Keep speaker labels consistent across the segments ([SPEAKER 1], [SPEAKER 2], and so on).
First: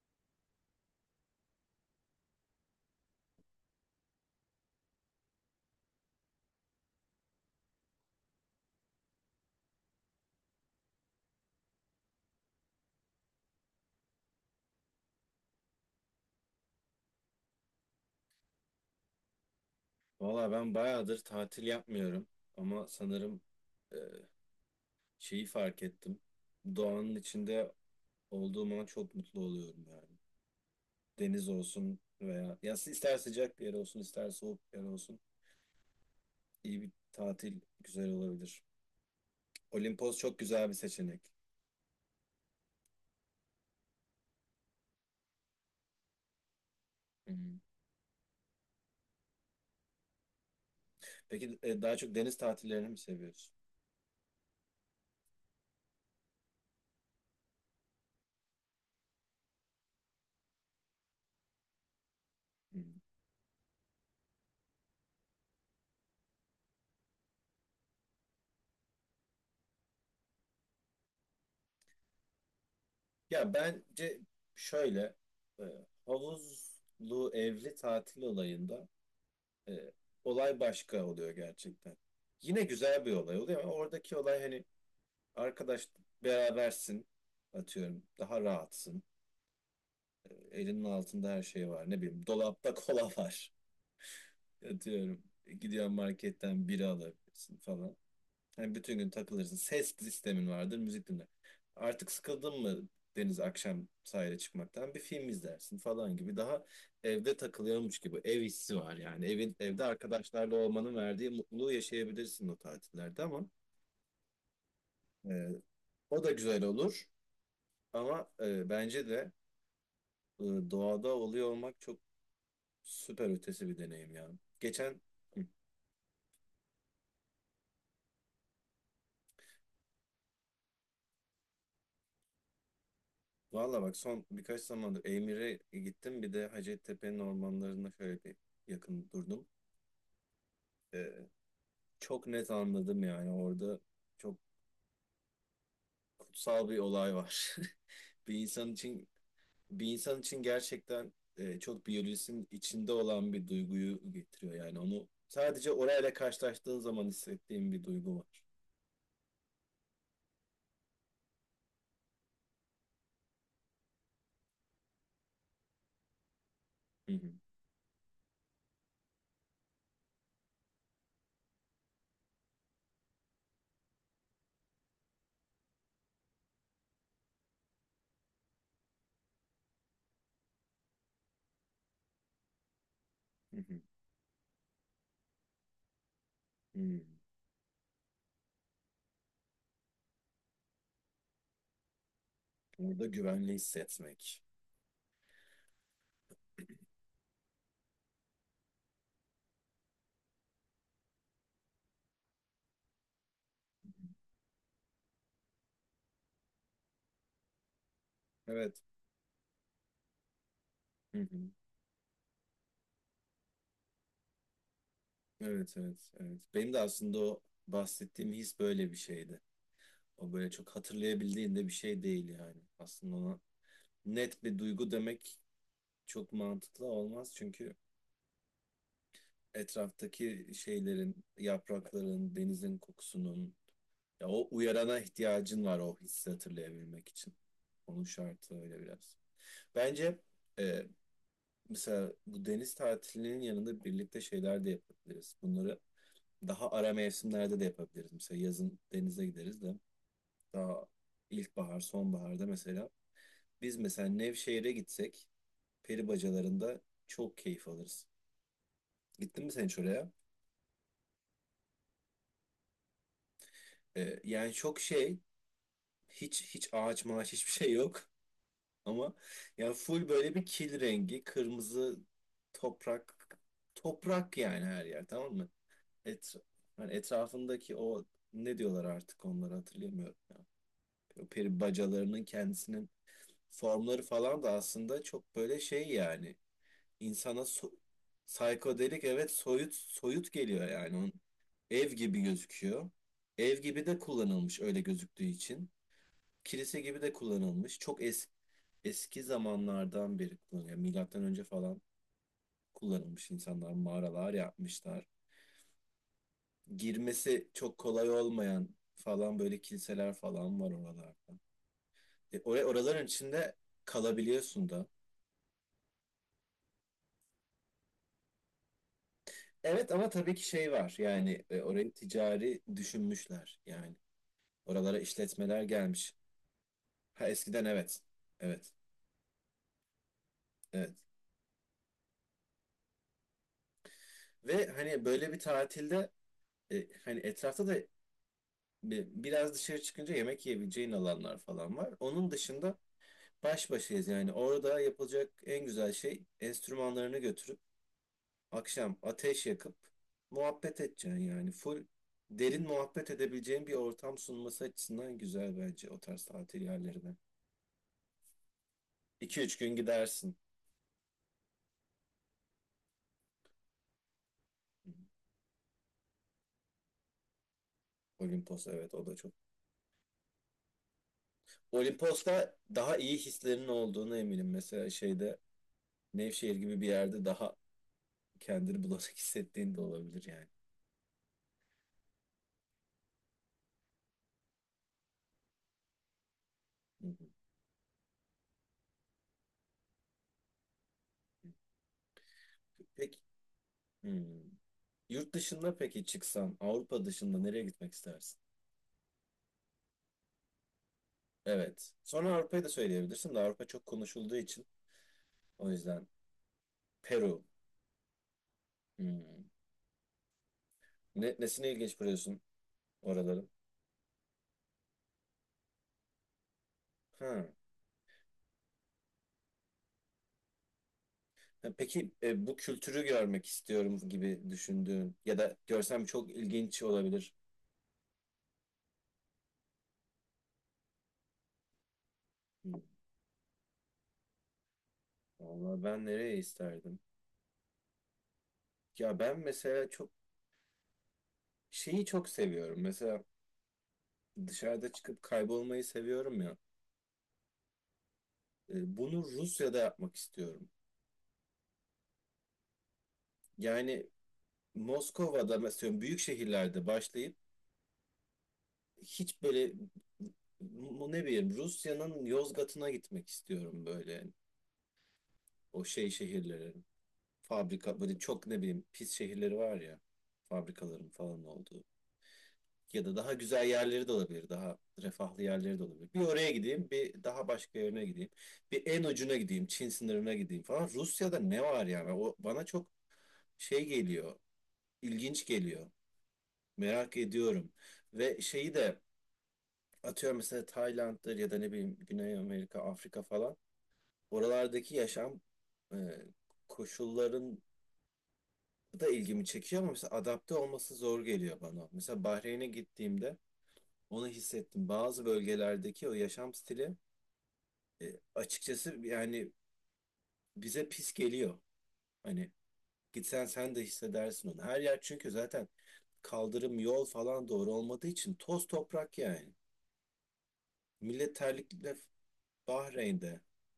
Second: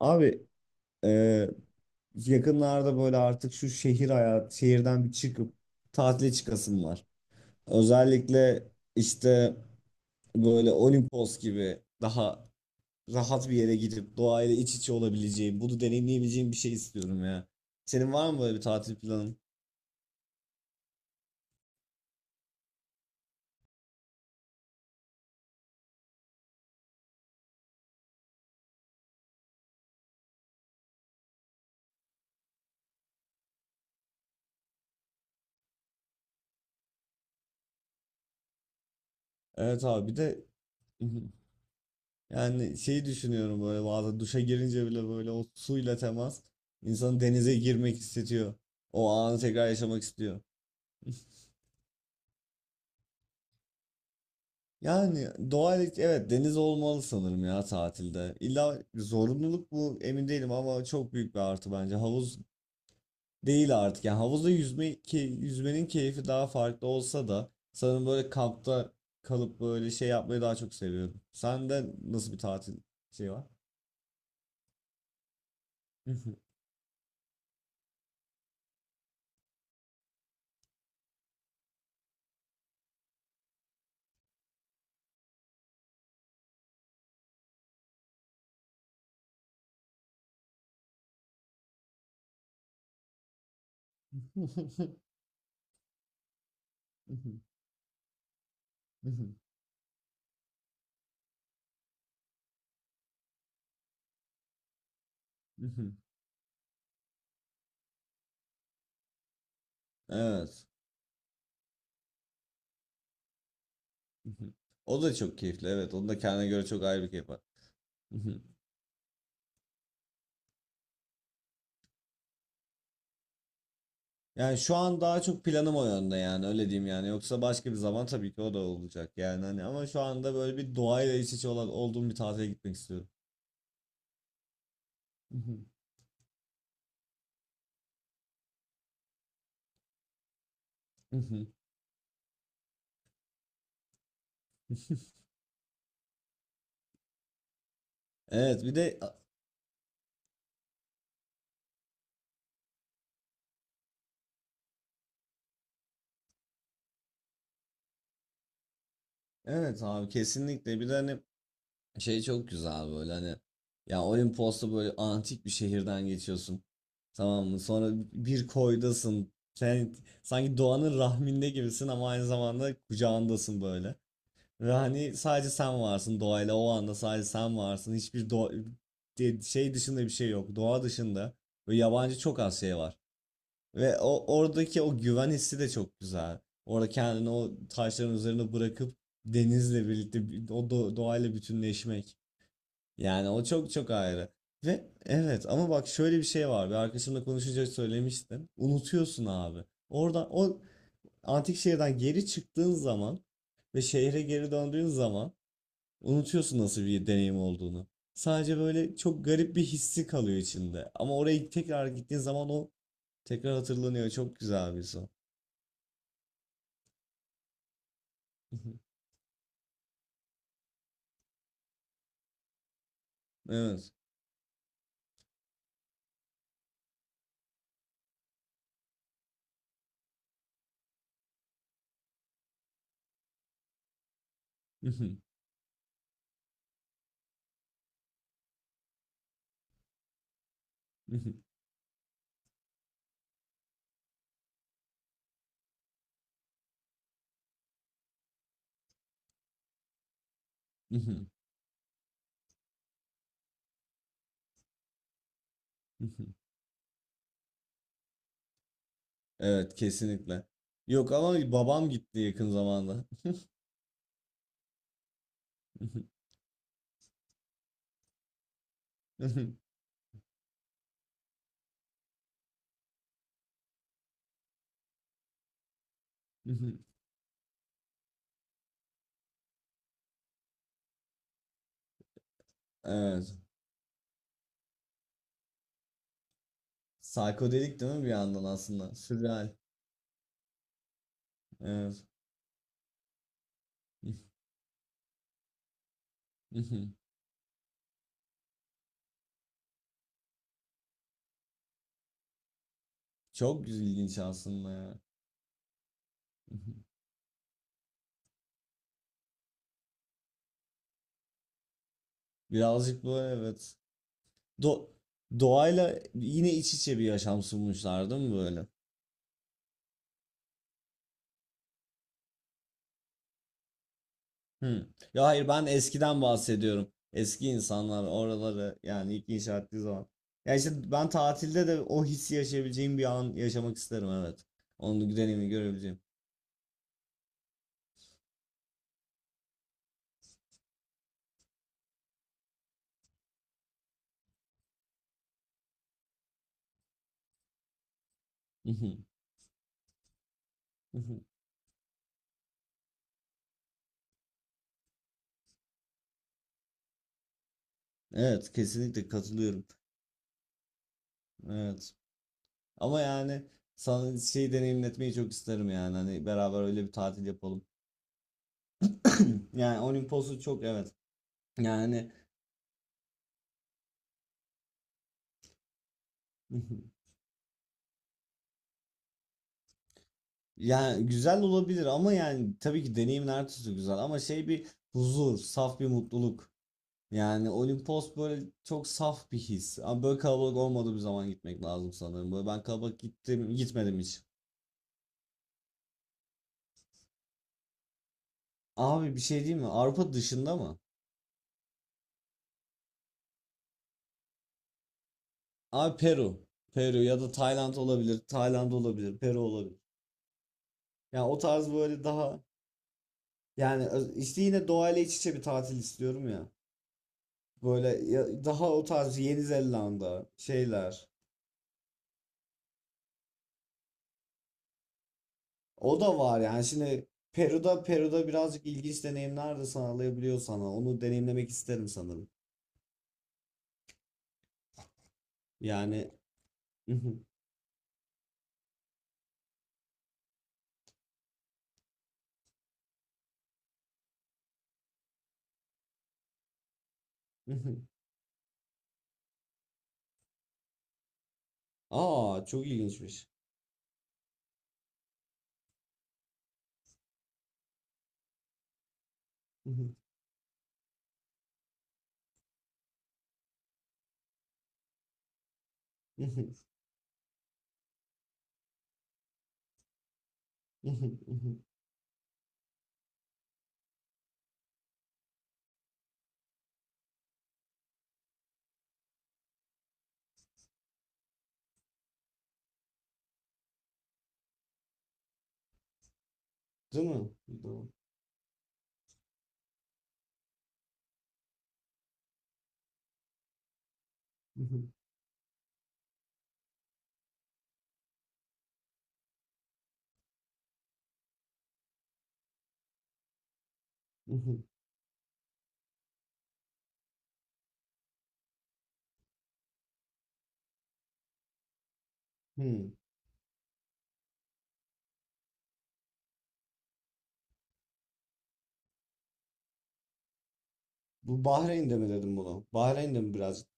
[SPEAKER 1] Abi, e, yakınlarda böyle artık şu şehirden bir çıkıp tatile çıkasım var. Özellikle işte böyle Olimpos gibi daha rahat bir yere gidip doğayla iç içe olabileceğim, bunu deneyimleyebileceğim bir şey istiyorum ya. Senin var mı böyle bir tatil planın?
[SPEAKER 2] Valla ben bayağıdır tatil yapmıyorum ama sanırım e, şeyi fark ettim. Doğanın içinde olduğum an çok mutlu oluyorum yani. Deniz olsun veya ya ister sıcak bir yer olsun ister soğuk bir yer olsun iyi bir tatil güzel olabilir.
[SPEAKER 1] Evet abi, bir
[SPEAKER 2] Olimpos çok
[SPEAKER 1] de
[SPEAKER 2] güzel bir seçenek.
[SPEAKER 1] yani şeyi düşünüyorum, böyle bazen duşa girince bile böyle o suyla temas insanı
[SPEAKER 2] Hı hı.
[SPEAKER 1] denize girmek hissediyor. O anı tekrar yaşamak istiyor.
[SPEAKER 2] Peki daha çok deniz tatillerini mi seviyorsun?
[SPEAKER 1] Yani evet, deniz olmalı sanırım ya tatilde. İlla zorunluluk mu emin değilim ama çok büyük bir artı bence. Havuz
[SPEAKER 2] Hı.
[SPEAKER 1] değil artık. Yani havuzda yüzme, ki yüzmenin keyfi daha farklı olsa da, sanırım böyle kampta kalıp böyle şey yapmayı daha çok seviyorum. Sende nasıl bir tatil şey var?
[SPEAKER 2] Ya bence şöyle, e, havuzlu evli tatil olayında E, olay başka oluyor gerçekten. Yine güzel bir olay oluyor ama oradaki olay hani arkadaş berabersin, atıyorum daha rahatsın. Elinin altında her şey var, ne bileyim, dolapta kola var, atıyorum. Gidiyorsun, marketten bira alabilirsin falan. Yani bütün gün takılırsın. Ses sistemin vardır, müzik dinler. Artık sıkıldın mı deniz akşam sahile çıkmaktan? Bir film izlersin falan gibi. Daha evde takılıyormuş gibi. Ev hissi var yani. Evin, evde arkadaşlarla
[SPEAKER 1] Evet.
[SPEAKER 2] olmanın verdiği mutluluğu yaşayabilirsin o tatillerde ama
[SPEAKER 1] O da çok
[SPEAKER 2] e,
[SPEAKER 1] keyifli. Evet. Onun da
[SPEAKER 2] o da
[SPEAKER 1] kendine
[SPEAKER 2] güzel
[SPEAKER 1] göre çok ayrı
[SPEAKER 2] olur.
[SPEAKER 1] bir keyfi var.
[SPEAKER 2] Ama bence de e, doğada oluyor olmak çok süper ötesi bir deneyim yani.
[SPEAKER 1] Yani şu
[SPEAKER 2] Geçen,
[SPEAKER 1] an daha çok planım o yönde yani, öyle diyeyim yani. Yoksa başka bir zaman tabii ki o da olacak yani hani, ama şu anda böyle bir doğayla iç içe olduğum bir tatile gitmek istiyorum.
[SPEAKER 2] valla bak, son birkaç zamandır Eymir'e gittim. Bir de Hacettepe'nin ormanlarında şöyle bir yakın durdum. Ee, çok net anladım yani orada çok kutsal bir olay var. Bir
[SPEAKER 1] Evet
[SPEAKER 2] insan
[SPEAKER 1] bir de
[SPEAKER 2] için bir insan için gerçekten çok biyolojisinin içinde olan bir duyguyu getiriyor yani onu sadece orayla karşılaştığın zaman hissettiğin bir duygu var.
[SPEAKER 1] evet abi, kesinlikle. Bir de hani şey çok güzel böyle, hani ya Olimpos'ta böyle antik bir şehirden geçiyorsun,
[SPEAKER 2] Hı hı,
[SPEAKER 1] tamam mı? Sonra bir koydasın sen, sanki doğanın rahminde gibisin ama aynı zamanda kucağındasın böyle. Ve hani sadece sen varsın doğayla, o anda sadece sen varsın. Hiçbir şey dışında bir şey yok. Doğa dışında ve yabancı çok az şey var.
[SPEAKER 2] hı hı,
[SPEAKER 1] Ve o oradaki o güven hissi de çok güzel. Orada
[SPEAKER 2] hı.
[SPEAKER 1] kendini o taşların üzerine bırakıp denizle birlikte doğayla bütünleşmek.
[SPEAKER 2] Orada
[SPEAKER 1] Yani o
[SPEAKER 2] güvenli
[SPEAKER 1] çok çok ayrı.
[SPEAKER 2] hissetmek.
[SPEAKER 1] Ve evet, ama bak şöyle bir şey var. Bir arkadaşımla konuşunca söylemiştim. Unutuyorsun abi. Oradan o antik şehirden geri çıktığın zaman ve şehre geri döndüğün zaman unutuyorsun nasıl bir deneyim olduğunu. Sadece
[SPEAKER 2] Evet.
[SPEAKER 1] böyle çok garip bir hissi kalıyor içinde. Ama
[SPEAKER 2] Hı hı.
[SPEAKER 1] oraya tekrar gittiğin zaman o tekrar hatırlanıyor. Çok güzel bir son.
[SPEAKER 2] Evet, evet, evet. Benim de aslında o bahsettiğim his böyle bir şeydi. O böyle çok hatırlayabildiğinde bir şey değil yani. Aslında ona
[SPEAKER 1] Evet.
[SPEAKER 2] net bir duygu demek çok mantıklı olmaz. Çünkü etraftaki şeylerin, yaprakların, denizin kokusunun, ya o uyarana ihtiyacın var o hissi hatırlayabilmek için. Onun şartı öyle biraz. Bence e, mesela bu deniz tatilinin yanında birlikte şeyler de yapabiliriz. Bunları daha ara mevsimlerde de yapabiliriz. Mesela yazın denize gideriz de daha ilkbahar, sonbaharda mesela. Biz mesela Nevşehir'e gitsek peri bacalarında çok keyif alırız. Gittin mi sen
[SPEAKER 1] Evet,
[SPEAKER 2] hiç oraya?
[SPEAKER 1] kesinlikle. Yok, ama babam gitti yakın zamanda.
[SPEAKER 2] Yani çok şey, hiç hiç ağaç mağaç hiçbir şey yok. Ama yani full böyle bir kil rengi, kırmızı toprak, toprak yani her yer, tamam mı? Et, hani etrafındaki o, ne diyorlar, artık onları hatırlayamıyorum ya. O peri bacalarının kendisinin
[SPEAKER 1] Evet.
[SPEAKER 2] formları falan da aslında çok böyle şey yani, insana
[SPEAKER 1] Psikodelik değil mi bir yandan aslında?
[SPEAKER 2] psikodelik, evet,
[SPEAKER 1] Sürreal.
[SPEAKER 2] soyut soyut geliyor yani. Onun ev
[SPEAKER 1] Evet.
[SPEAKER 2] gibi gözüküyor. Ev gibi de kullanılmış, öyle gözüktüğü için. Kilise gibi de kullanılmış. Çok es Eski zamanlardan beri kullanılıyor. Yani Milattan önce falan kullanılmış,
[SPEAKER 1] Çok
[SPEAKER 2] insanlar
[SPEAKER 1] ilginç
[SPEAKER 2] mağaralar
[SPEAKER 1] aslında ya.
[SPEAKER 2] yapmışlar. Girmesi çok kolay olmayan falan böyle kiliseler falan var oralarda. E, or
[SPEAKER 1] Birazcık
[SPEAKER 2] Oraların
[SPEAKER 1] böyle,
[SPEAKER 2] içinde
[SPEAKER 1] evet.
[SPEAKER 2] kalabiliyorsun da.
[SPEAKER 1] Do doğayla yine iç içe bir yaşam sunmuşlar değil mi böyle?
[SPEAKER 2] Evet ama tabii ki şey var yani, orayı ticari düşünmüşler yani,
[SPEAKER 1] Hı.
[SPEAKER 2] oralara
[SPEAKER 1] Ya hayır,
[SPEAKER 2] işletmeler
[SPEAKER 1] ben
[SPEAKER 2] gelmiş.
[SPEAKER 1] eskiden bahsediyorum.
[SPEAKER 2] Ha
[SPEAKER 1] Eski
[SPEAKER 2] eskiden, evet,
[SPEAKER 1] insanlar
[SPEAKER 2] evet,
[SPEAKER 1] oraları yani ilk inşa ettiği zaman. Ya işte
[SPEAKER 2] evet,
[SPEAKER 1] ben tatilde de o hissi yaşayabileceğim bir an yaşamak isterim, evet.
[SPEAKER 2] ve hani
[SPEAKER 1] Onu
[SPEAKER 2] böyle bir
[SPEAKER 1] deneyimi görebileceğim.
[SPEAKER 2] tatilde hani etrafta da biraz dışarı çıkınca yemek yiyebileceğin alanlar falan var. Onun dışında baş başayız yani, orada yapılacak en güzel şey enstrümanlarını götürüp akşam ateş yakıp muhabbet edeceksin yani full derin muhabbet edebileceğin bir ortam sunması açısından güzel bence o tarz tatil yerleri de.
[SPEAKER 1] Evet, kesinlikle
[SPEAKER 2] 2 üç
[SPEAKER 1] katılıyorum.
[SPEAKER 2] gün gidersin.
[SPEAKER 1] Evet. Ama yani sana şey deneyimletmeyi çok isterim yani, hani beraber öyle bir tatil yapalım.
[SPEAKER 2] Olimpos, evet, o da çok.
[SPEAKER 1] Yani Olimpos'u çok, evet. Yani
[SPEAKER 2] Olimpos'ta daha iyi hislerin olduğunu eminim. Mesela şeyde, Nevşehir gibi bir yerde daha kendini bulanık hissettiğin de olabilir yani.
[SPEAKER 1] Yani güzel olabilir ama, yani tabii ki deneyimin her türlüsü güzel ama şey, bir huzur, saf bir mutluluk.
[SPEAKER 2] Hı hı.
[SPEAKER 1] Yani Olimpos böyle çok saf bir his. Ama böyle kalabalık olmadığı bir zaman gitmek lazım sanırım. Böyle ben kalabalık
[SPEAKER 2] Peki,
[SPEAKER 1] gittim, gitmedim hiç.
[SPEAKER 2] hmm. Yurt dışında peki çıksan Avrupa dışında nereye gitmek istersin?
[SPEAKER 1] Abi bir şey diyeyim mi? Avrupa dışında mı?
[SPEAKER 2] Evet. Sonra Avrupa'yı da söyleyebilirsin de Avrupa çok konuşulduğu için, o
[SPEAKER 1] Abi,
[SPEAKER 2] yüzden.
[SPEAKER 1] Peru. Peru ya da
[SPEAKER 2] Peru.
[SPEAKER 1] Tayland olabilir. Tayland olabilir. Peru
[SPEAKER 2] Hmm.
[SPEAKER 1] olabilir. Yani
[SPEAKER 2] Ne,
[SPEAKER 1] o
[SPEAKER 2] nesine
[SPEAKER 1] tarz
[SPEAKER 2] ilginç
[SPEAKER 1] böyle
[SPEAKER 2] buluyorsun
[SPEAKER 1] daha,
[SPEAKER 2] oraların?
[SPEAKER 1] yani işte yine doğayla iç içe bir tatil istiyorum ya.
[SPEAKER 2] Ha.
[SPEAKER 1] Böyle daha o tarz, Yeni Zelanda şeyler.
[SPEAKER 2] Peki bu kültürü görmek istiyorum gibi düşündüğün ya da
[SPEAKER 1] O
[SPEAKER 2] görsem
[SPEAKER 1] da
[SPEAKER 2] çok
[SPEAKER 1] var yani,
[SPEAKER 2] ilginç
[SPEAKER 1] şimdi
[SPEAKER 2] olabilir.
[SPEAKER 1] Peru'da birazcık ilginç deneyimler de sağlayabiliyor sana. Onu deneyimlemek isterim sanırım.
[SPEAKER 2] Hı, vallahi ben
[SPEAKER 1] Yani
[SPEAKER 2] nereye isterdim? Ya ben mesela çok şeyi çok seviyorum. Mesela dışarıda çıkıp kaybolmayı seviyorum ya. Bunu Rusya'da yapmak istiyorum.
[SPEAKER 1] Aa, çok ilginçmiş.
[SPEAKER 2] Yani Moskova'da mesela büyük şehirlerde başlayıp hiç böyle bu, ne bileyim, Rusya'nın Yozgat'ına gitmek istiyorum böyle o şey
[SPEAKER 1] Değil
[SPEAKER 2] şehirlere. Fabrika böyle çok, ne bileyim, pis şehirleri var ya, fabrikaların falan olduğu, ya da daha güzel yerleri de olabilir, daha refahlı yerleri de olabilir. Bir oraya gideyim, bir daha başka yerine gideyim, bir en ucuna gideyim, Çin sınırına gideyim falan. Rusya'da ne var yani, o bana çok şey geliyor, ilginç geliyor, merak
[SPEAKER 1] mi?
[SPEAKER 2] ediyorum ve şeyi de, atıyorum mesela Tayland'dır ya da ne bileyim Güney Amerika, Afrika falan, oralardaki yaşam e, koşulların da ilgimi çekiyor ama mesela adapte olması zor geliyor bana. Mesela Bahreyn'e gittiğimde onu hissettim. Bazı bölgelerdeki o yaşam stili e, açıkçası yani bize pis geliyor. Hani gitsen sen de hissedersin onu. Her yer çünkü zaten kaldırım, yol falan doğru olmadığı için toz toprak yani. Millet
[SPEAKER 1] Bu
[SPEAKER 2] terlikle.
[SPEAKER 1] Bahreyn'de mi dedim bunu? Bahreyn'de mi
[SPEAKER 2] Bahreyn'de.
[SPEAKER 1] birazcık?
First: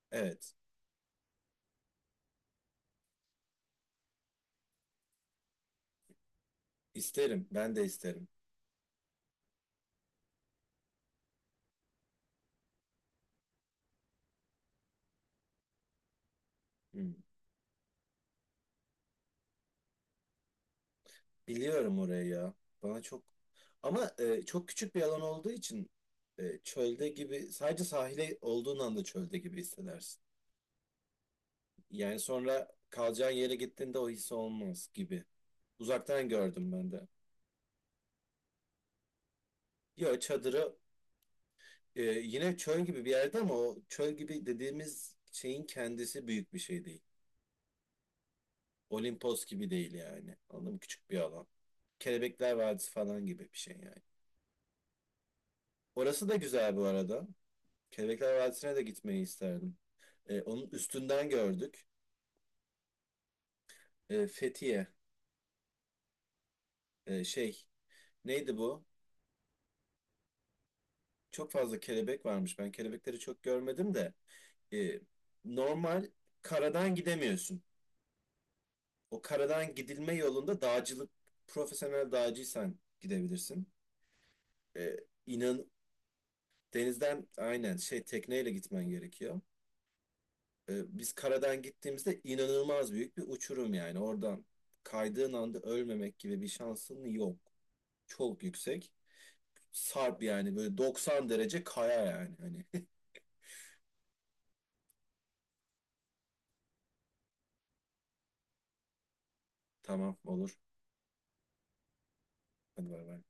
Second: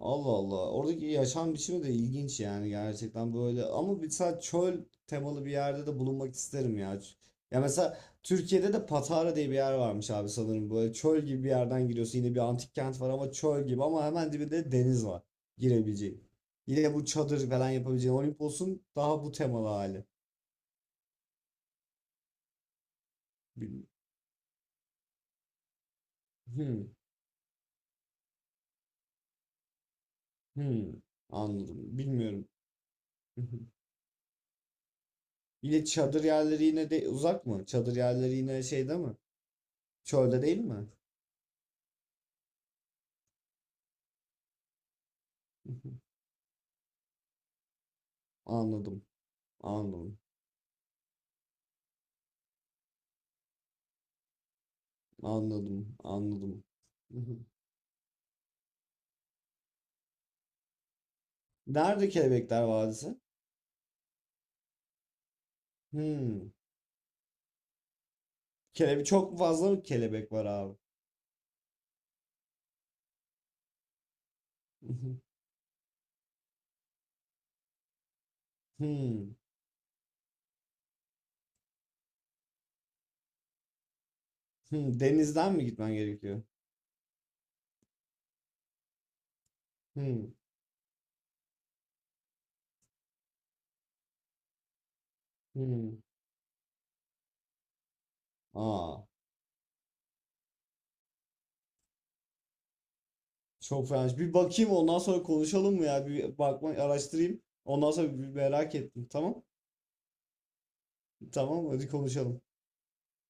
[SPEAKER 1] Allah
[SPEAKER 2] Evet.
[SPEAKER 1] Allah. Oradaki yaşam biçimi de ilginç yani, gerçekten böyle. Ama mesela çöl temalı bir yerde de bulunmak isterim ya.
[SPEAKER 2] isterim
[SPEAKER 1] Ya
[SPEAKER 2] ben de
[SPEAKER 1] mesela
[SPEAKER 2] isterim.
[SPEAKER 1] Türkiye'de de Patara diye bir yer varmış abi, sanırım. Böyle çöl gibi bir yerden giriyorsun. Yine bir antik kent var ama çöl gibi, ama hemen dibinde deniz var girebileceğin. Yine
[SPEAKER 2] Hı.
[SPEAKER 1] bu çadır falan yapabileceğin. Olimpos'un daha bu temalı hali.
[SPEAKER 2] Biliyorum orayı ya. Bana çok,
[SPEAKER 1] Bil-
[SPEAKER 2] ama çok küçük bir alan olduğu için
[SPEAKER 1] Hmm,
[SPEAKER 2] çölde gibi, sadece sahile olduğun anda çölde gibi hissedersin.
[SPEAKER 1] hmm. Anladım.
[SPEAKER 2] Yani
[SPEAKER 1] Bilmiyorum.
[SPEAKER 2] sonra kalacağın yere gittiğinde o his olmaz gibi.
[SPEAKER 1] Yine çadır
[SPEAKER 2] Uzaktan
[SPEAKER 1] yerleri
[SPEAKER 2] gördüm
[SPEAKER 1] yine
[SPEAKER 2] ben de.
[SPEAKER 1] de uzak mı? Çadır yerleri yine şeyde mi?
[SPEAKER 2] Ya
[SPEAKER 1] Çölde değil
[SPEAKER 2] çadırı
[SPEAKER 1] mi?
[SPEAKER 2] yine çöl gibi bir yerde ama o çöl gibi dediğimiz şeyin kendisi büyük bir şey değil.
[SPEAKER 1] Anladım.
[SPEAKER 2] Olimpos gibi değil
[SPEAKER 1] Anladım.
[SPEAKER 2] yani. Anladın mı? Küçük bir alan. Kelebekler Vadisi falan gibi bir şey yani.
[SPEAKER 1] Anladım.
[SPEAKER 2] Orası da
[SPEAKER 1] Anladım.
[SPEAKER 2] güzel bu
[SPEAKER 1] Hı
[SPEAKER 2] arada.
[SPEAKER 1] hı.
[SPEAKER 2] Kelebekler Vadisi'ne de gitmeyi isterdim. Onun üstünden gördük.
[SPEAKER 1] Nerede Kelebekler Vadisi?
[SPEAKER 2] Fethiye.
[SPEAKER 1] Hmm.
[SPEAKER 2] Şey, neydi bu?
[SPEAKER 1] Çok fazla mı kelebek var abi.
[SPEAKER 2] Çok fazla kelebek varmış. Ben kelebekleri çok görmedim de.
[SPEAKER 1] Hı
[SPEAKER 2] E,
[SPEAKER 1] hı.
[SPEAKER 2] normal karadan gidemiyorsun. O
[SPEAKER 1] Hmm.
[SPEAKER 2] karadan gidilme yolunda dağcılık, profesyonel dağcıysan gidebilirsin.
[SPEAKER 1] Hmm.
[SPEAKER 2] E, inan
[SPEAKER 1] Denizden mi gitmen gerekiyor?
[SPEAKER 2] denizden aynen, şey, tekneyle gitmen gerekiyor.
[SPEAKER 1] Hmm.
[SPEAKER 2] Biz karadan gittiğimizde inanılmaz büyük bir uçurum yani. Oradan kaydığın anda
[SPEAKER 1] Hmm.
[SPEAKER 2] ölmemek gibi bir şansın yok. Çok yüksek.
[SPEAKER 1] Aa,
[SPEAKER 2] Sarp yani, böyle 90 derece kaya yani. Hani
[SPEAKER 1] çok fena. Bir bakayım, ondan sonra konuşalım mı ya? Bir bakma, araştırayım. Ondan sonra, bir merak ettim. Tamam.
[SPEAKER 2] tamam, olur.
[SPEAKER 1] Tamam hadi konuşalım.
[SPEAKER 2] Hadi bay bay.